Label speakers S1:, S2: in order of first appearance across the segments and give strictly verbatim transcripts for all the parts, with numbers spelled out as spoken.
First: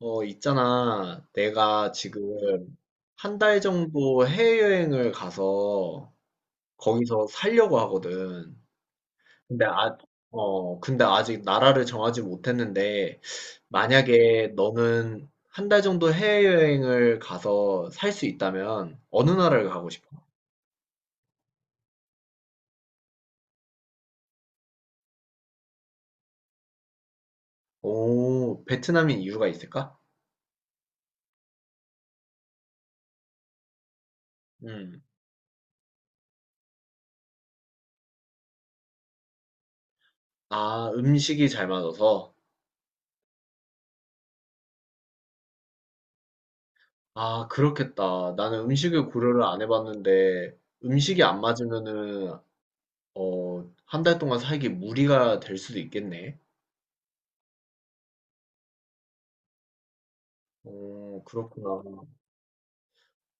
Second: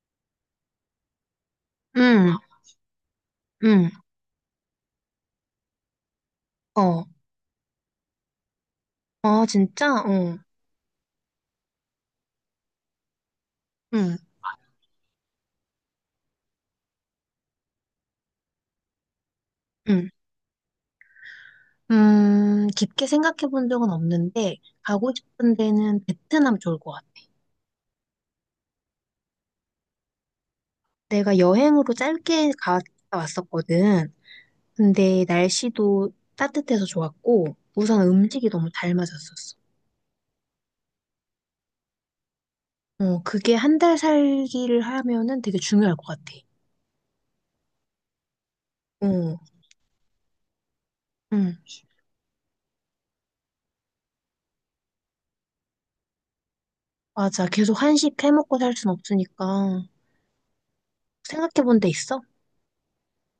S1: 어, 있잖아. 내가
S2: 응,
S1: 지금 한 달
S2: 응,
S1: 정도 해외여행을 가서
S2: 어.
S1: 거기서 살려고 하거든.
S2: 아,
S1: 근데 아,
S2: 진짜? 어,
S1: 어, 근데 아직 나라를 정하지 못했는데,
S2: 응,
S1: 만약에 너는 한 달 정도 해외여행을 가서 살 수 있다면 어느 나라를 가고 싶어?
S2: 응. 음, 깊게 생각해 본 적은 없는데, 가고 싶은 데는 베트남 좋을 것 같아.
S1: 오, 베트남인 이유가 있을까?
S2: 내가 여행으로 짧게 갔다 왔었거든.
S1: 음.
S2: 근데 날씨도 따뜻해서 좋았고, 우선 음식이 너무 잘 맞았었어.
S1: 아, 음식이 잘 맞아서?
S2: 어, 그게 한 달 살기를 하면은 되게 중요할 것 같아.
S1: 아, 그렇겠다. 나는 음식을
S2: 어,
S1: 고려를 안 해봤는데, 음식이 안
S2: 응,
S1: 맞으면은 어, 한 달 동안 살기 무리가 될 수도 있겠네.
S2: 맞아. 계속 한식 해먹고 살 순 없으니까.
S1: 어,
S2: 생각해 본
S1: 그렇구나.
S2: 데 있어?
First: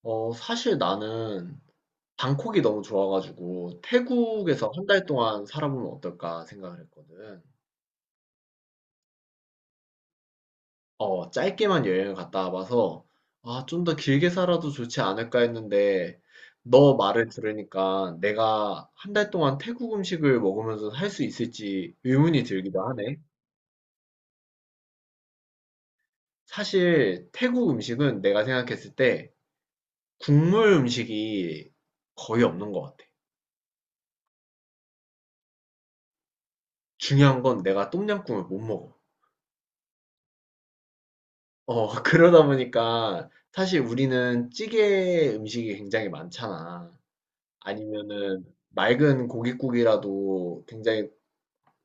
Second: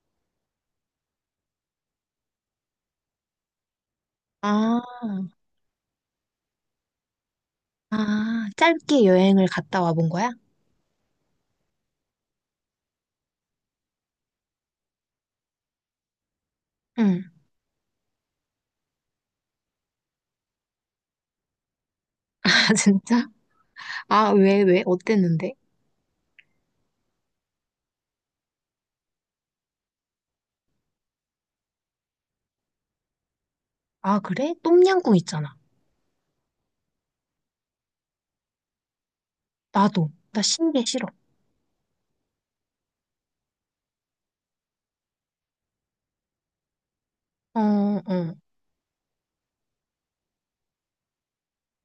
S1: 어, 사실 나는 방콕이 너무 좋아가지고 태국에서
S2: 아,
S1: 한 달 동안 살아보면 어떨까 생각을 했거든.
S2: 아, 짧게 여행을 갔다 와본 거야?
S1: 어, 짧게만 여행을 갔다 와봐서 아, 좀 더 길게 살아도 좋지 않을까 했는데 너
S2: 응.
S1: 말을 들으니까 내가 한 달 동안 태국 음식을 먹으면서 살 수 있을지 의문이
S2: 아,
S1: 들기도 하네.
S2: 진짜? 아, 왜, 왜? 어땠는데?
S1: 사실 태국 음식은 내가 생각했을 때 국물 음식이 거의 없는 것 같아.
S2: 아, 그래? 똠양꿍 있잖아.
S1: 중요한 건 내가 똠양꿍을 못 먹어.
S2: 나도. 나 신게 싫어.
S1: 어, 그러다 보니까 사실 우리는 찌개 음식이 굉장히 많잖아.
S2: 어, 어.
S1: 아니면은 맑은 고깃국이라도 굉장히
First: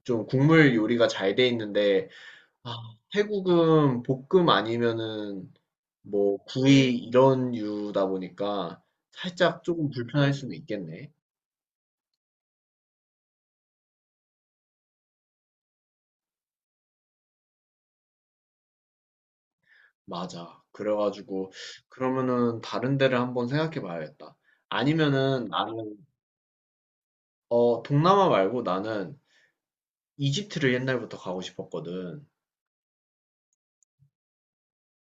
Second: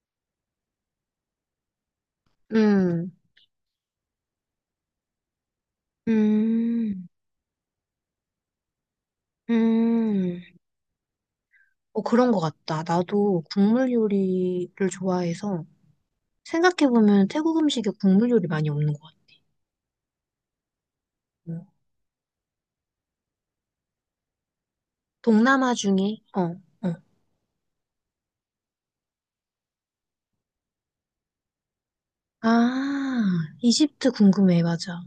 S1: 좀 국물 요리가 잘 돼 있는데, 아,
S2: 음,
S1: 태국은 볶음 아니면은 뭐 구이
S2: 음,
S1: 이런 유다 보니까 살짝 조금 불편할
S2: 음.
S1: 수는 있겠네.
S2: 어, 그런 거 같다. 나도 국물 요리를 좋아해서 생각해보면 태국 음식에 국물 요리 많이 없는 것 같아.
S1: 맞아. 그래가지고
S2: 어.
S1: 그러면은 다른 데를 한번 생각해 봐야겠다. 아니면은
S2: 동남아
S1: 나는
S2: 중에, 어, 어.
S1: 어 동남아 말고 나는 이집트를 옛날부터 가고 싶었거든.
S2: 아, 이집트 궁금해. 맞아.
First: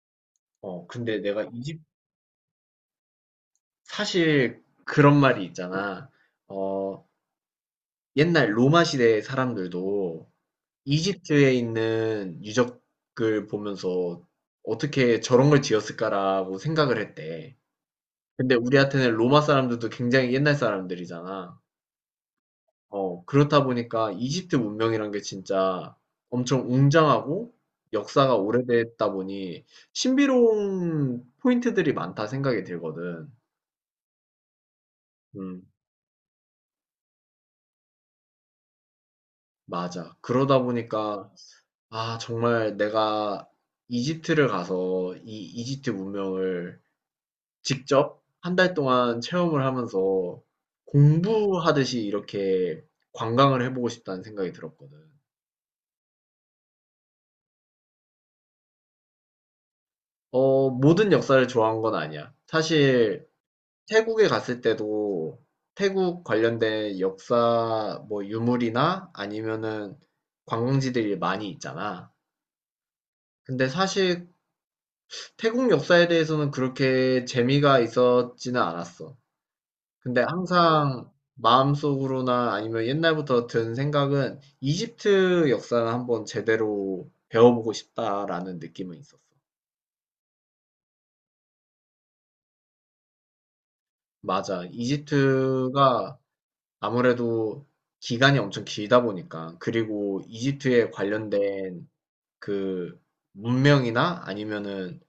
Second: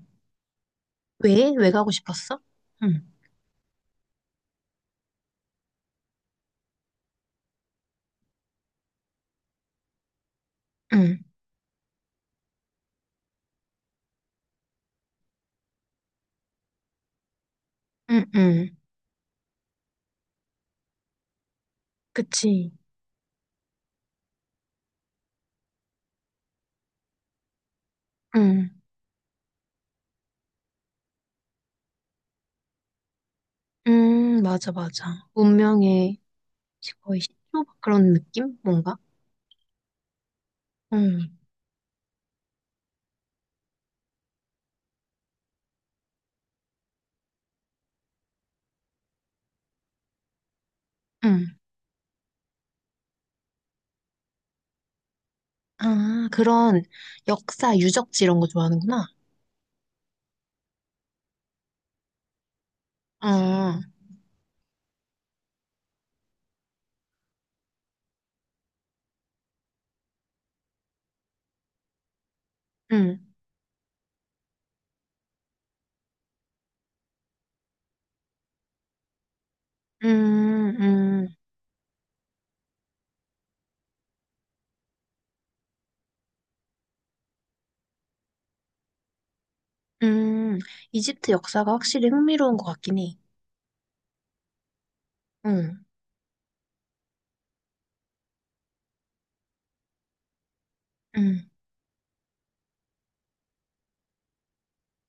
S1: 어 근데 내가
S2: 왜? 왜
S1: 이집
S2: 가고 싶었어? 응,
S1: 사실 그런 말이 있잖아. 어 옛날 로마 시대 사람들도
S2: 응,
S1: 이집트에 있는 유적을 보면서 어떻게 저런 걸 지었을까라고 생각을 했대.
S2: 응,
S1: 근데
S2: 응.
S1: 우리한테는 로마 사람들도 굉장히 옛날 사람들이잖아.
S2: 그치.
S1: 어, 그렇다 보니까 이집트 문명이란 게 진짜 엄청 웅장하고 역사가
S2: 응.
S1: 오래됐다 보니 신비로운 포인트들이 많다 생각이 들거든.
S2: 음, 맞아, 맞아.
S1: 음,
S2: 운명의 거의 시초 그런 느낌? 뭔가?
S1: 맞아. 그러다 보니까,
S2: 응.
S1: 아, 정말 내가 이집트를 가서 이 이집트 문명을 직접 한 달 동안 체험을 하면서
S2: 응.
S1: 공부하듯이 이렇게 관광을 해보고 싶다는 생각이 들었거든.
S2: 아, 그런 역사 유적지 이런 거 좋아하는구나.
S1: 어, 모든 역사를 좋아한 건 아니야. 사실,
S2: 아,
S1: 태국에 갔을 때도 태국 관련된 역사 뭐 유물이나 아니면은 관광지들이 많이 있잖아.
S2: 응.
S1: 근데 사실 태국 역사에 대해서는 그렇게 재미가 있었지는 않았어. 근데
S2: 음,
S1: 항상
S2: 음,
S1: 마음속으로나 아니면 옛날부터 든 생각은 이집트 역사를 한번 제대로 배워보고 싶다라는 느낌은 있었어.
S2: 음. 이집트 역사가 확실히 흥미로운 것 같긴 해.
S1: 맞아.
S2: 응,
S1: 이집트가 아무래도 기간이 엄청 길다 보니까 그리고 이집트에
S2: 응,
S1: 관련된 그 문명이나 아니면은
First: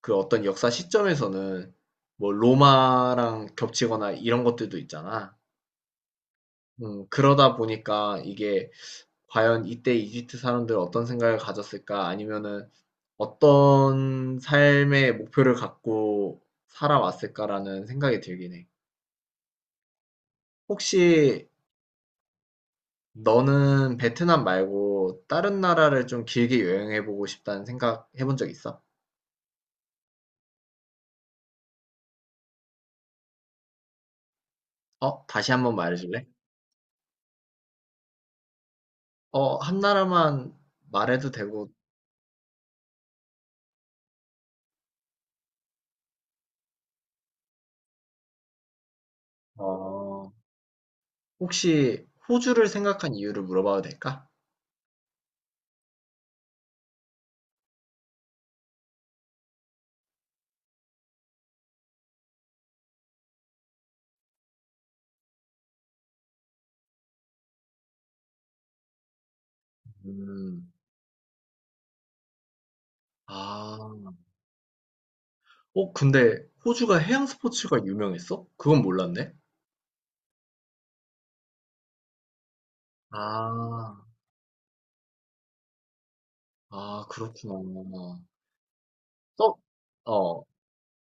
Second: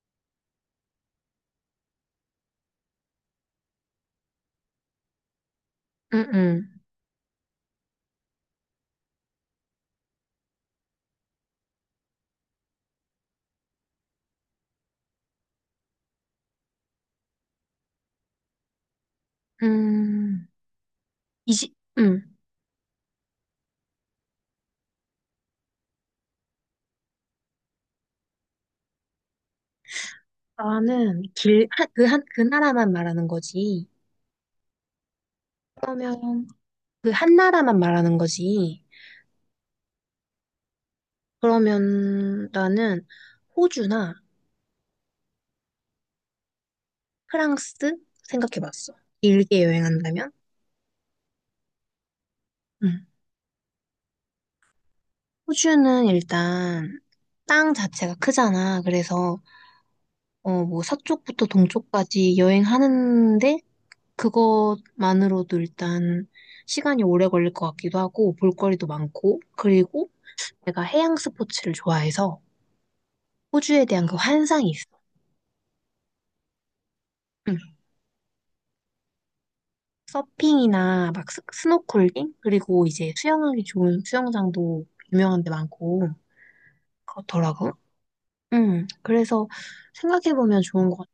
S1: 그 어떤 역사 시점에서는 뭐 로마랑 겹치거나 이런 것들도 있잖아.
S2: 응, 응.
S1: 음, 그러다 보니까 이게 과연 이때 이집트 사람들 어떤 생각을 가졌을까? 아니면은 어떤 삶의 목표를 갖고 살아왔을까라는 생각이 들긴 해.
S2: 음,
S1: 혹시
S2: 이집, 응.
S1: 너는 베트남 말고 다른 나라를 좀 길게 여행해보고 싶다는 생각 해본 적 있어?
S2: 나는 길, 한, 그 한, 그 나라만 말하는 거지.
S1: 어? 다시 한번 말해줄래?
S2: 그러면 그 한 나라만 말하는 거지.
S1: 어, 한 나라만 말해도 되고,
S2: 그러면 나는 호주나 프랑스 생각해봤어. 길게 여행한다면?
S1: 어, 혹시 호주를
S2: 응.
S1: 생각한 이유를 물어봐도 될까?
S2: 호주는 일단 땅 자체가 크잖아. 그래서 어, 뭐 서쪽부터 동쪽까지 여행하는데 그것만으로도 일단 시간이 오래 걸릴 것 같기도 하고 볼거리도 많고 그리고
S1: 음,
S2: 내가 해양 스포츠를 좋아해서 호주에 대한
S1: 아,
S2: 그 환상이 있어.
S1: 어, 근데 호주가 해양 스포츠가 유명했어? 그건 몰랐네.
S2: 서핑이나 막 스, 스노클링? 그리고 이제 수영하기
S1: 아,
S2: 좋은 수영장도 유명한 데 많고
S1: 아, 그렇구나.
S2: 그렇더라고. 응, 그래서
S1: 서, 어,
S2: 생각해보면 좋은 것 같아.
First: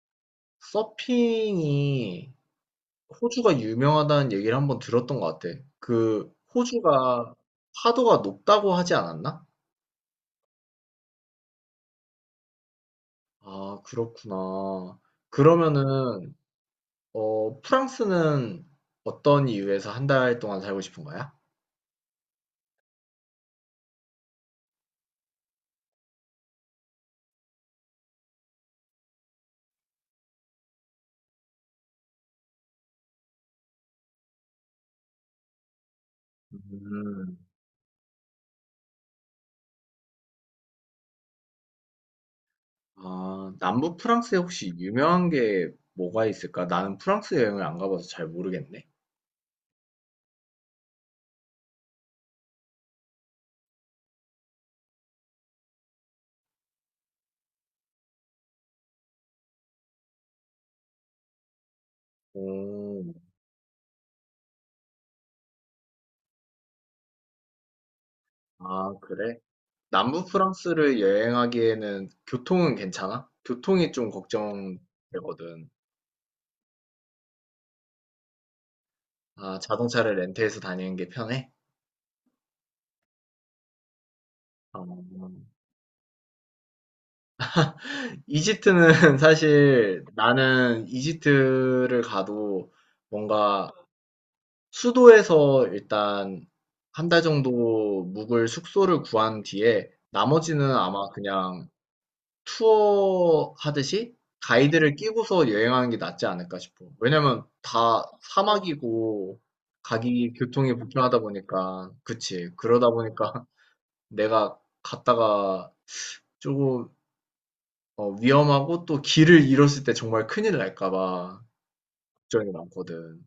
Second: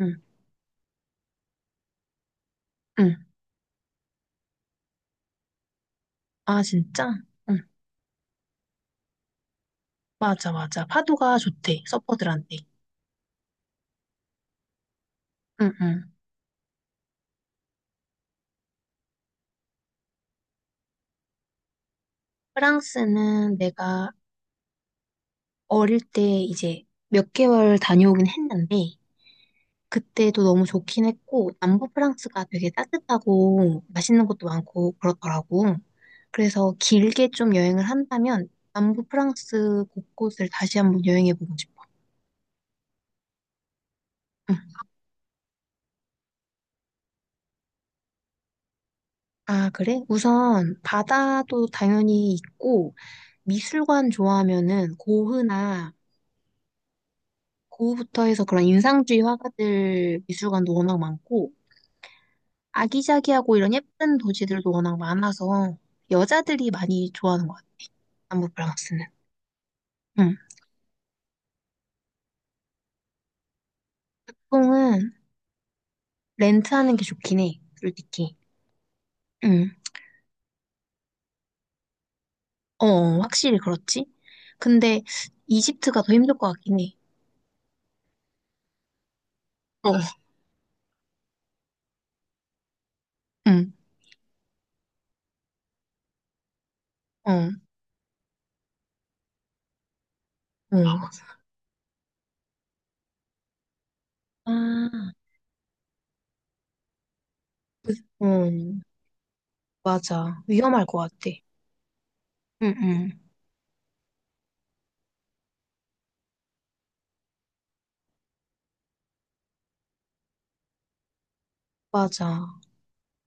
S2: 응,
S1: 서핑이
S2: 응.
S1: 호주가 유명하다는 얘기를 한번 들었던 것 같아. 그
S2: 아, 진짜?
S1: 호주가
S2: 응,
S1: 파도가 높다고 하지 않았나?
S2: 맞아, 맞아. 파도가 좋대, 서퍼들한테.
S1: 아, 그렇구나.
S2: 응, 응.
S1: 그러면은 어, 프랑스는 어떤 이유에서 한 달 동안 살고 싶은 거야?
S2: 프랑스는 내가 어릴 때 이제 몇 개월 다녀오긴 했는데 그때도 너무 좋긴 했고, 남부 프랑스가 되게 따뜻하고 맛있는 것도 많고 그렇더라고. 그래서 길게
S1: 음.
S2: 좀 여행을 한다면 남부 프랑스 곳곳을 다시 한번 여행해보고 싶어.
S1: 아, 남부 프랑스에
S2: 응.
S1: 혹시 유명한 게 뭐가 있을까? 나는 프랑스 여행을 안 가봐서 잘 모르겠네.
S2: 아, 그래? 우선 바다도 당연히 있고, 미술관 좋아하면은 고흐나 고흐부터 해서 그런 인상주의 화가들 미술관도 워낙 많고,
S1: 오,
S2: 아기자기하고 이런 예쁜 도시들도 워낙 많아서 여자들이 많이 좋아하는 것 같아, 남부
S1: 아,
S2: 프랑스는.
S1: 그래? 남부
S2: 응.
S1: 프랑스를 여행하기에는 교통은 괜찮아? 교통이 좀
S2: 보통은
S1: 걱정되거든.
S2: 렌트하는 게 좋긴 해, 솔직히.
S1: 아,
S2: 응.
S1: 자동차를 렌트해서 다니는 게 편해?
S2: 어, 어, 확실히 그렇지.
S1: 어,
S2: 근데 이집트가 더 힘들 것 같긴 해.
S1: 이집트는
S2: 어,
S1: 사실 나는 이집트를 가도 뭔가
S2: 응,
S1: 수도에서 일단 한 달 정도
S2: 어,
S1: 묵을 숙소를 구한 뒤에 나머지는 아마
S2: 어,
S1: 그냥 투어 하듯이
S2: 아,
S1: 가이드를 끼고서 여행하는 게 낫지 않을까 싶어. 왜냐면 다
S2: 응,
S1: 사막이고 가기
S2: 맞아.
S1: 교통이
S2: 위험할 것
S1: 불편하다
S2: 같아.
S1: 보니까, 그치.
S2: 응,
S1: 그러다
S2: 응,
S1: 보니까 내가 갔다가 조금 어, 위험하고 또 길을 잃었을 때 정말 큰일 날까 봐 걱정이
S2: 맞아.
S1: 많거든.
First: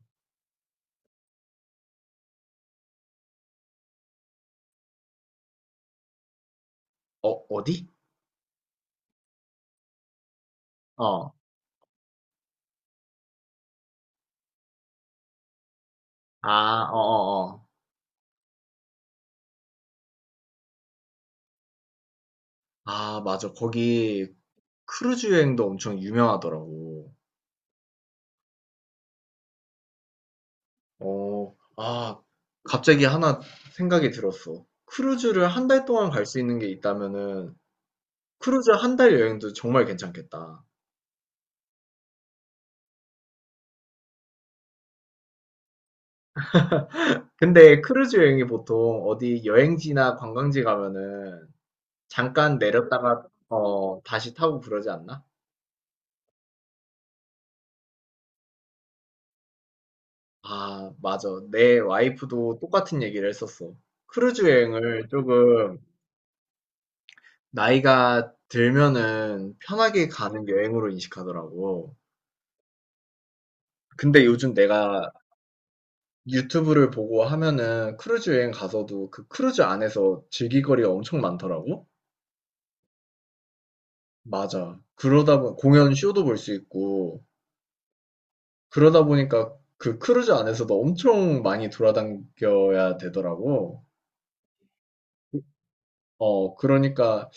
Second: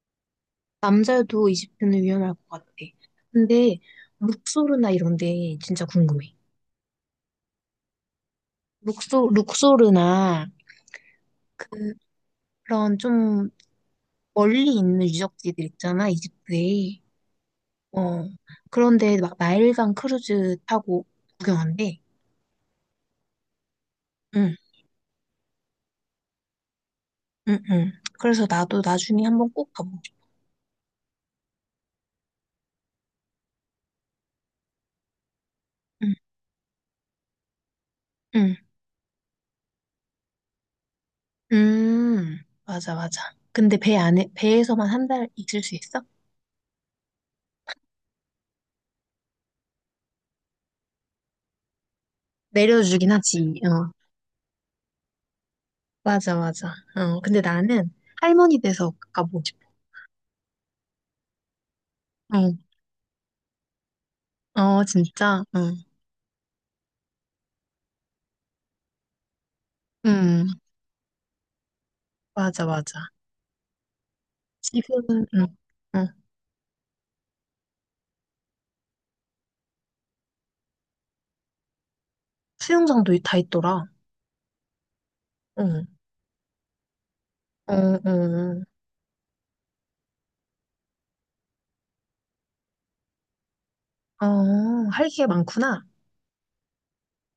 S2: 남자여도 이집트는 위험할 것 같아. 근데 룩소르나 이런 데 진짜 궁금해.
S1: 어, 어디?
S2: 룩소, 룩소르나
S1: 어.
S2: 그런 좀 멀리 있는 유적지들 있잖아,
S1: 아, 어,
S2: 이집트에.
S1: 어, 어.
S2: 어, 그런데 막 나일강 크루즈 타고 구경한대.
S1: 아, 맞아. 거기
S2: 응,
S1: 크루즈 여행도 엄청 유명하더라고.
S2: 응, 응. 그래서 나도 나중에 한번 꼭 가보고 싶어.
S1: 어, 아, 갑자기 하나 생각이 들었어. 크루즈를 한 달 동안
S2: 응,
S1: 갈 수 있는 게 있다면은
S2: 응.
S1: 크루즈 한 달 여행도 정말 괜찮겠다.
S2: 음, 맞아, 맞아. 근데 배 안에, 배에서만 한 달 있을 수 있어?
S1: 근데 크루즈 여행이 보통 어디 여행지나 관광지 가면은 잠깐
S2: 내려주긴
S1: 내렸다가
S2: 하지. 어,
S1: 어, 다시 타고 그러지 않나?
S2: 맞아, 맞아. 어, 근데 나는 할머니 돼서 가보고 싶어.
S1: 아 맞아. 내
S2: 응,
S1: 와이프도 똑같은 얘기를 했었어. 크루즈 어,
S2: 어,
S1: 여행을
S2: 진짜. 응,
S1: 조금 나이가 들면은 편하게
S2: 응,
S1: 가는 여행으로 인식하더라고.
S2: 맞아, 맞아.
S1: 근데 요즘 내가
S2: 지금은, 응, 응.
S1: 유튜브를 보고 하면은 크루즈 여행 가서도 그 크루즈 안에서 즐길 거리가 엄청 많더라고.
S2: 수영장도 다 있더라.
S1: 맞아. 그러다 보
S2: 응,
S1: 공연 쇼도 볼 수 있고
S2: 어, 어,
S1: 그러다 보니까 그 크루즈 안에서도 엄청 많이 돌아다녀야 되더라고.
S2: 어, 할 게 많구나.
S1: 어, 그러니까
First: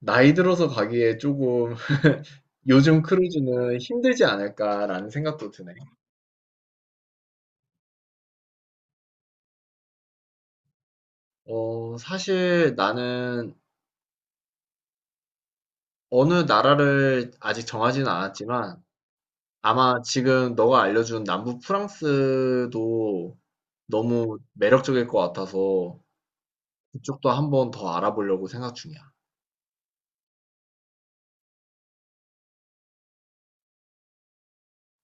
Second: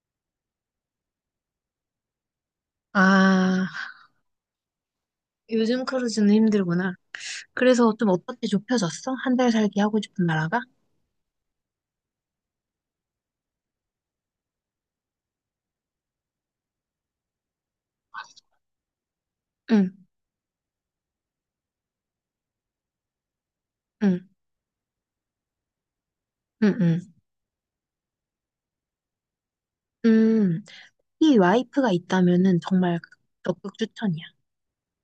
S1: 나이 들어서 가기에 조금 요즘
S2: 아,
S1: 크루즈는 힘들지 않을까라는 생각도 드네.
S2: 요즘 크루즈는 힘들구나. 그래서 좀 어떻게 좁혀졌어? 한달 살기 하고 싶은 나라가?
S1: 어, 사실 나는 어느 나라를 아직 정하지는 않았지만
S2: 응,
S1: 아마 지금 너가 알려준 남부 프랑스도
S2: 응,
S1: 너무 매력적일 것 같아서
S2: 응, 응.
S1: 그쪽도 한번 더 알아보려고 생각 중이야.
S2: 음, 이 와이프가 있다면은 정말 적극 추천이야.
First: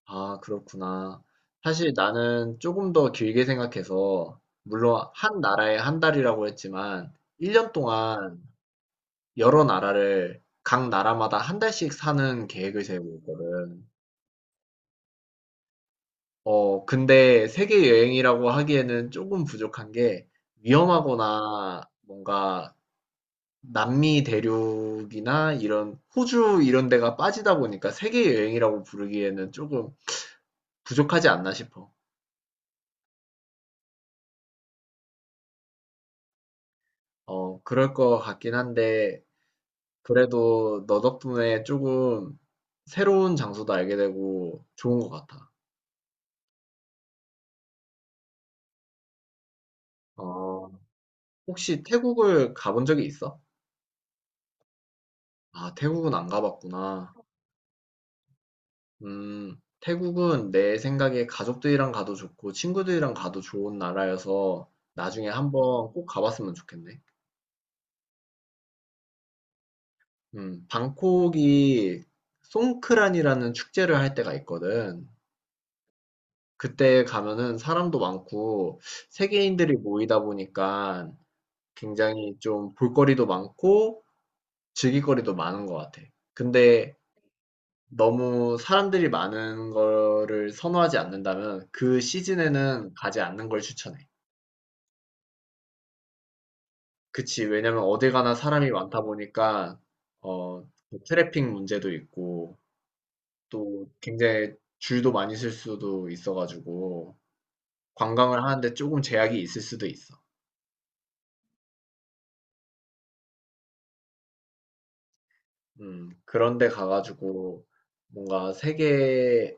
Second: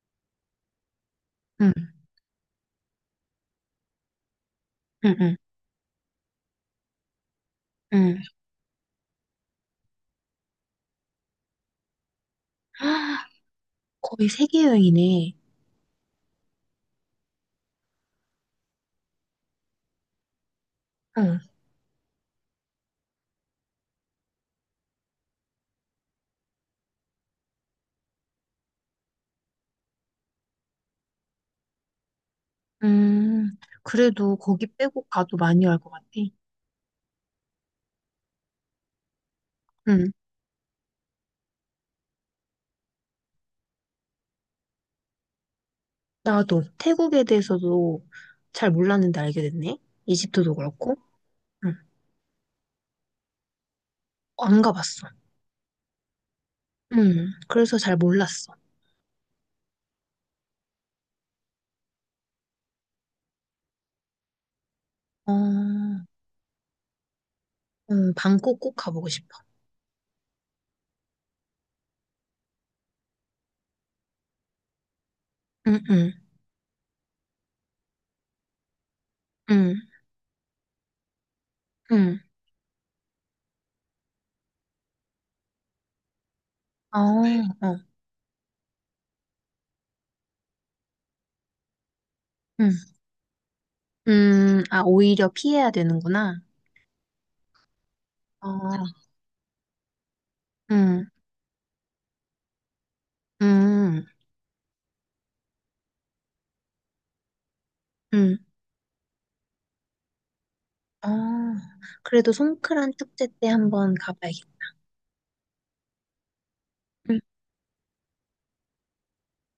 S1: 아, 그렇구나.
S2: 응,
S1: 사실 나는 조금 더 길게 생각해서, 물론
S2: 응, 응,
S1: 한 나라에 한 달이라고 했지만, 일 년
S2: 응.
S1: 동안 여러 나라를 각 나라마다 한 달씩 사는 계획을 세우고
S2: 헉,
S1: 있거든.
S2: 거의 세계 여행이네.
S1: 어, 근데 세계 여행이라고 하기에는 조금 부족한 게,
S2: 응,
S1: 위험하거나 뭔가 남미 대륙이나 이런 호주 이런 데가 빠지다 보니까 세계 여행이라고 부르기에는 조금 부족하지 않나 싶어.
S2: 음, 그래도 거기 빼고 가도 많이 알 것 같아.
S1: 어, 그럴 것 같긴 한데,
S2: 응,
S1: 그래도 너 덕분에 조금 새로운 장소도 알게 되고 좋은 것 같아.
S2: 나도 태국에 대해서도 잘 몰랐는데 알게 됐네. 이집트도
S1: 어,
S2: 그렇고. 응,
S1: 혹시 태국을 가본 적이 있어?
S2: 안 가봤어.
S1: 아, 태국은 안 가봤구나.
S2: 응, 그래서 잘 몰랐어.
S1: 음, 태국은 내 생각에 가족들이랑 가도 좋고 친구들이랑 가도 좋은 나라여서 나중에 한번
S2: 어,
S1: 꼭 가봤으면 좋겠네.
S2: 응, 방콕 꼭 가보고 싶어.
S1: 음, 방콕이 송크란이라는 축제를 할 때가 있거든.
S2: 응, 응,
S1: 그때 가면은 사람도 많고
S2: 응,
S1: 세계인들이 모이다 보니까
S2: 응.
S1: 굉장히 좀 볼거리도 많고 즐길 거리도 많은 것 같아. 근데
S2: 어, 어,
S1: 너무 사람들이 많은 거를 선호하지 않는다면 그
S2: 응.
S1: 시즌에는 가지 않는 걸 추천해.
S2: 음, 아, 오히려 피해야 되는구나.
S1: 그치. 왜냐면 어딜 가나
S2: 어,
S1: 사람이 많다 보니까 어,
S2: 응,
S1: 트래픽 문제도 있고 또
S2: 응,
S1: 굉장히 줄도 많이 설 수도 있어가지고
S2: 응.
S1: 관광을 하는데 조금 제약이 있을 수도 있어.
S2: 어, 그래도 송크란 축제 때 한번 가봐야겠다.
S1: 음, 그런데
S2: 응,
S1: 가가지고 뭔가 세계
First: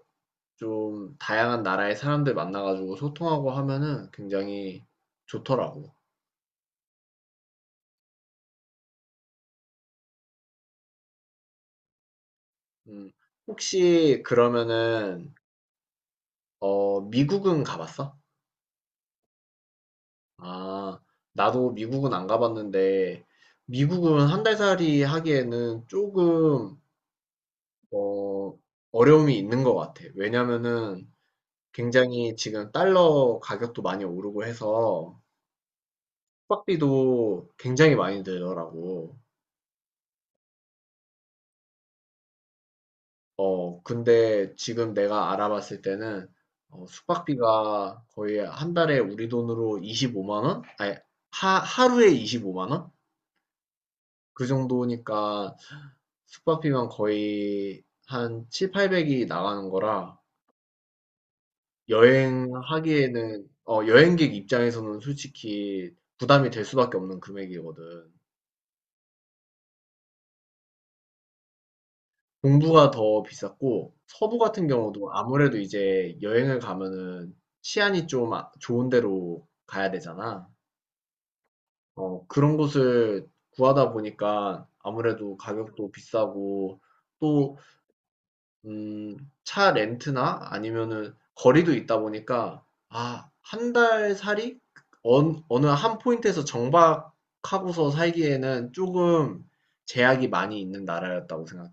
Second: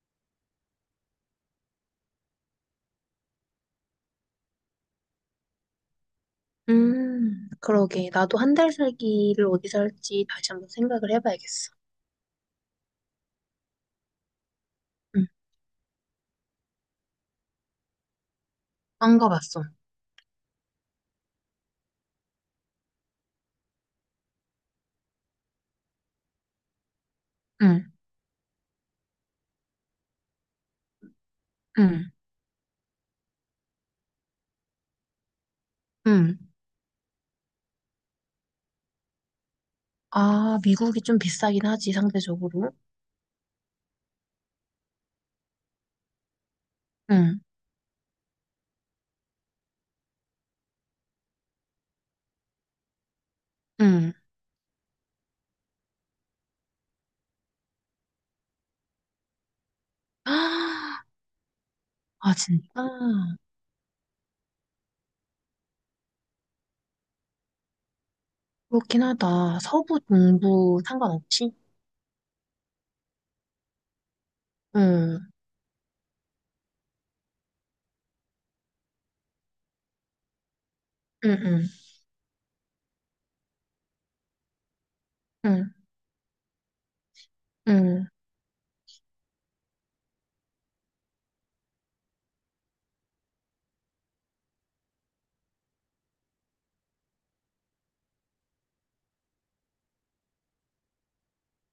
S1: 좀 다양한 나라의 사람들 만나 가지고 소통하고 하면은 굉장히 좋더라고.
S2: 음, 그러게. 나도 한 달 살기를 어디서 할지 다시 한번 생각을 해봐야겠어.
S1: 음. 혹시
S2: 응,
S1: 그러면은 어 미국은 가 봤어?
S2: 안 가봤어.
S1: 아. 나도 미국은 안 가봤는데 미국은 한 달 살이 하기에는 조금
S2: 응,
S1: 어 어려움이 있는 것 같아. 왜냐면은
S2: 응,
S1: 굉장히 지금 달러 가격도 많이 오르고 해서
S2: 응.
S1: 숙박비도 굉장히 많이 들더라고.
S2: 아, 미국이 좀 비싸긴 하지, 상대적으로.
S1: 어 근데 지금 내가 알아봤을 때는 어,
S2: 응,
S1: 숙박비가 거의 한 달에 우리 돈으로 이십오만 원? 아니 하, 하루에 이십오만 원?
S2: 응.
S1: 그 정도니까 숙박비만 거의 한 칠백, 팔백이 나가는 거라
S2: 아, 아, 진짜?
S1: 여행하기에는 어, 여행객 입장에서는 솔직히 부담이 될 수밖에 없는 금액이거든.
S2: 그렇긴 하다. 서부, 동부 상관없이?
S1: 동부가 더 비쌌고 서부 같은 경우도
S2: 응,
S1: 아무래도 이제 여행을 가면은 치안이 좀 아- 좋은 데로 가야 되잖아.
S2: 응, 응,
S1: 어, 그런 곳을 구하다 보니까 아무래도
S2: 응,
S1: 가격도 비싸고 또,
S2: 응.
S1: 음, 차 렌트나 아니면은 거리도 있다 보니까 아, 한 달 살이 어 어느 한 포인트에서 정박하고서 살기에는 조금 제약이 많이 있는 나라였다고 생각해.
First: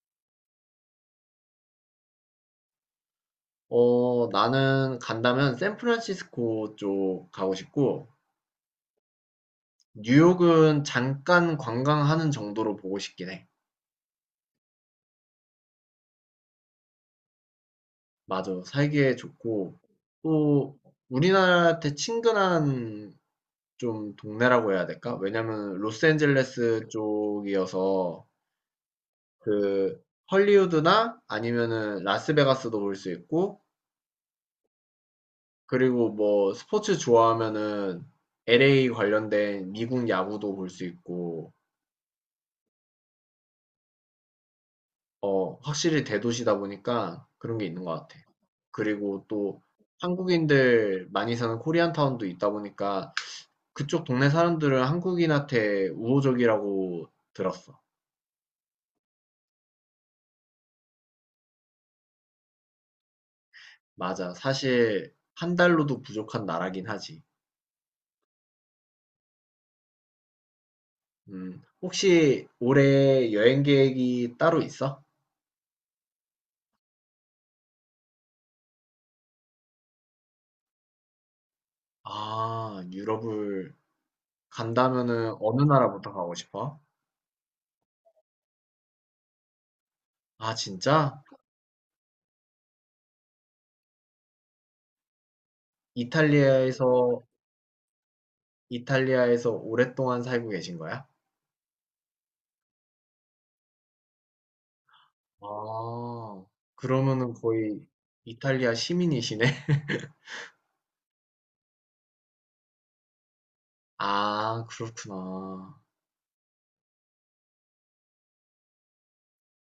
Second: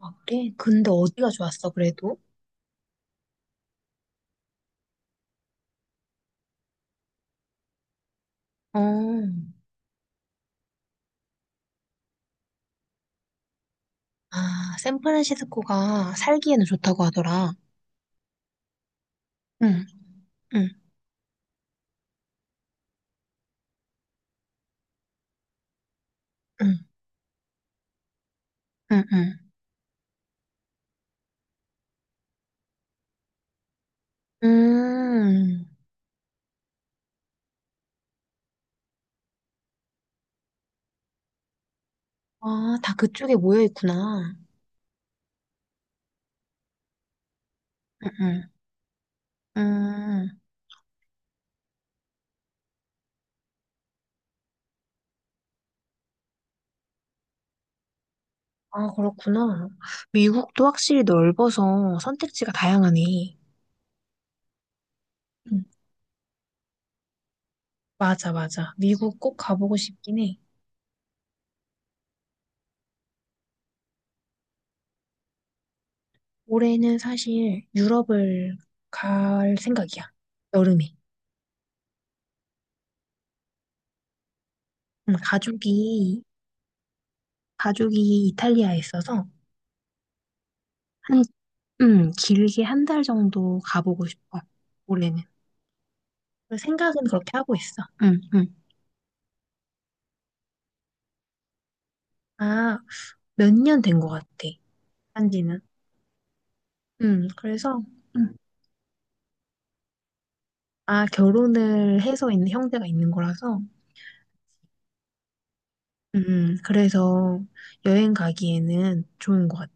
S2: 아, 그래? 근데 어디가 좋았어, 그래도?
S1: 어, 나는 간다면 샌프란시스코 쪽 가고 싶고,
S2: 어,
S1: 뉴욕은 잠깐 관광하는 정도로 보고 싶긴 해.
S2: 아, 샌프란시스코가 살기에는 좋다고 하더라.
S1: 맞아. 살기에 좋고,
S2: 응, 응,
S1: 또 우리나라한테 친근한 좀 동네라고 해야 될까? 왜냐면
S2: 응,
S1: 로스앤젤레스 쪽이어서
S2: 응, 응.
S1: 그 헐리우드나 아니면은 라스베가스도 볼 수 있고,
S2: 음,
S1: 그리고 뭐 스포츠 좋아하면은 엘에이 관련된 미국 야구도 볼 수 있고,
S2: 아, 다 그쪽에 모여 있구나.
S1: 어, 확실히 대도시다 보니까 그런 게 있는 것
S2: 응,
S1: 같아.
S2: 응,
S1: 그리고 또
S2: 음.
S1: 한국인들 많이 사는 코리안타운도 있다 보니까 그쪽 동네 사람들은 한국인한테 우호적이라고 들었어.
S2: 아, 그렇구나. 미국도 확실히 넓어서 선택지가 다양하네.
S1: 맞아. 사실 한
S2: 응,
S1: 달로도 부족한 나라긴 하지.
S2: 맞아, 맞아. 미국 꼭 가보고 싶긴 해.
S1: 음, 혹시 올해 여행 계획이 따로 있어?
S2: 올해는 사실 유럽을 갈 생각이야. 여름에.
S1: 아, 유럽을
S2: 음,
S1: 간다면은 어느 나라부터
S2: 가족이,
S1: 가고 싶어?
S2: 가족이 이탈리아에 있어서
S1: 아, 진짜?
S2: 한, 음, 길게 한 달 정도 가보고 싶어. 올해는. 그래서
S1: 이탈리아에서,
S2: 생각은 그렇게 하고 있어. 응, 응.
S1: 이탈리아에서 오랫동안 살고 계신 거야?
S2: 아, 몇 년 된 것 같아. 한 지는.
S1: 아,
S2: 음,
S1: 그러면은 거의
S2: 그래서, 음,
S1: 이탈리아 시민이시네.
S2: 아, 결혼을 해서 있는 형제가 있는 거라서,
S1: 아, 그렇구나.
S2: 음, 그래서 여행 가기에는 좋은 것 같아.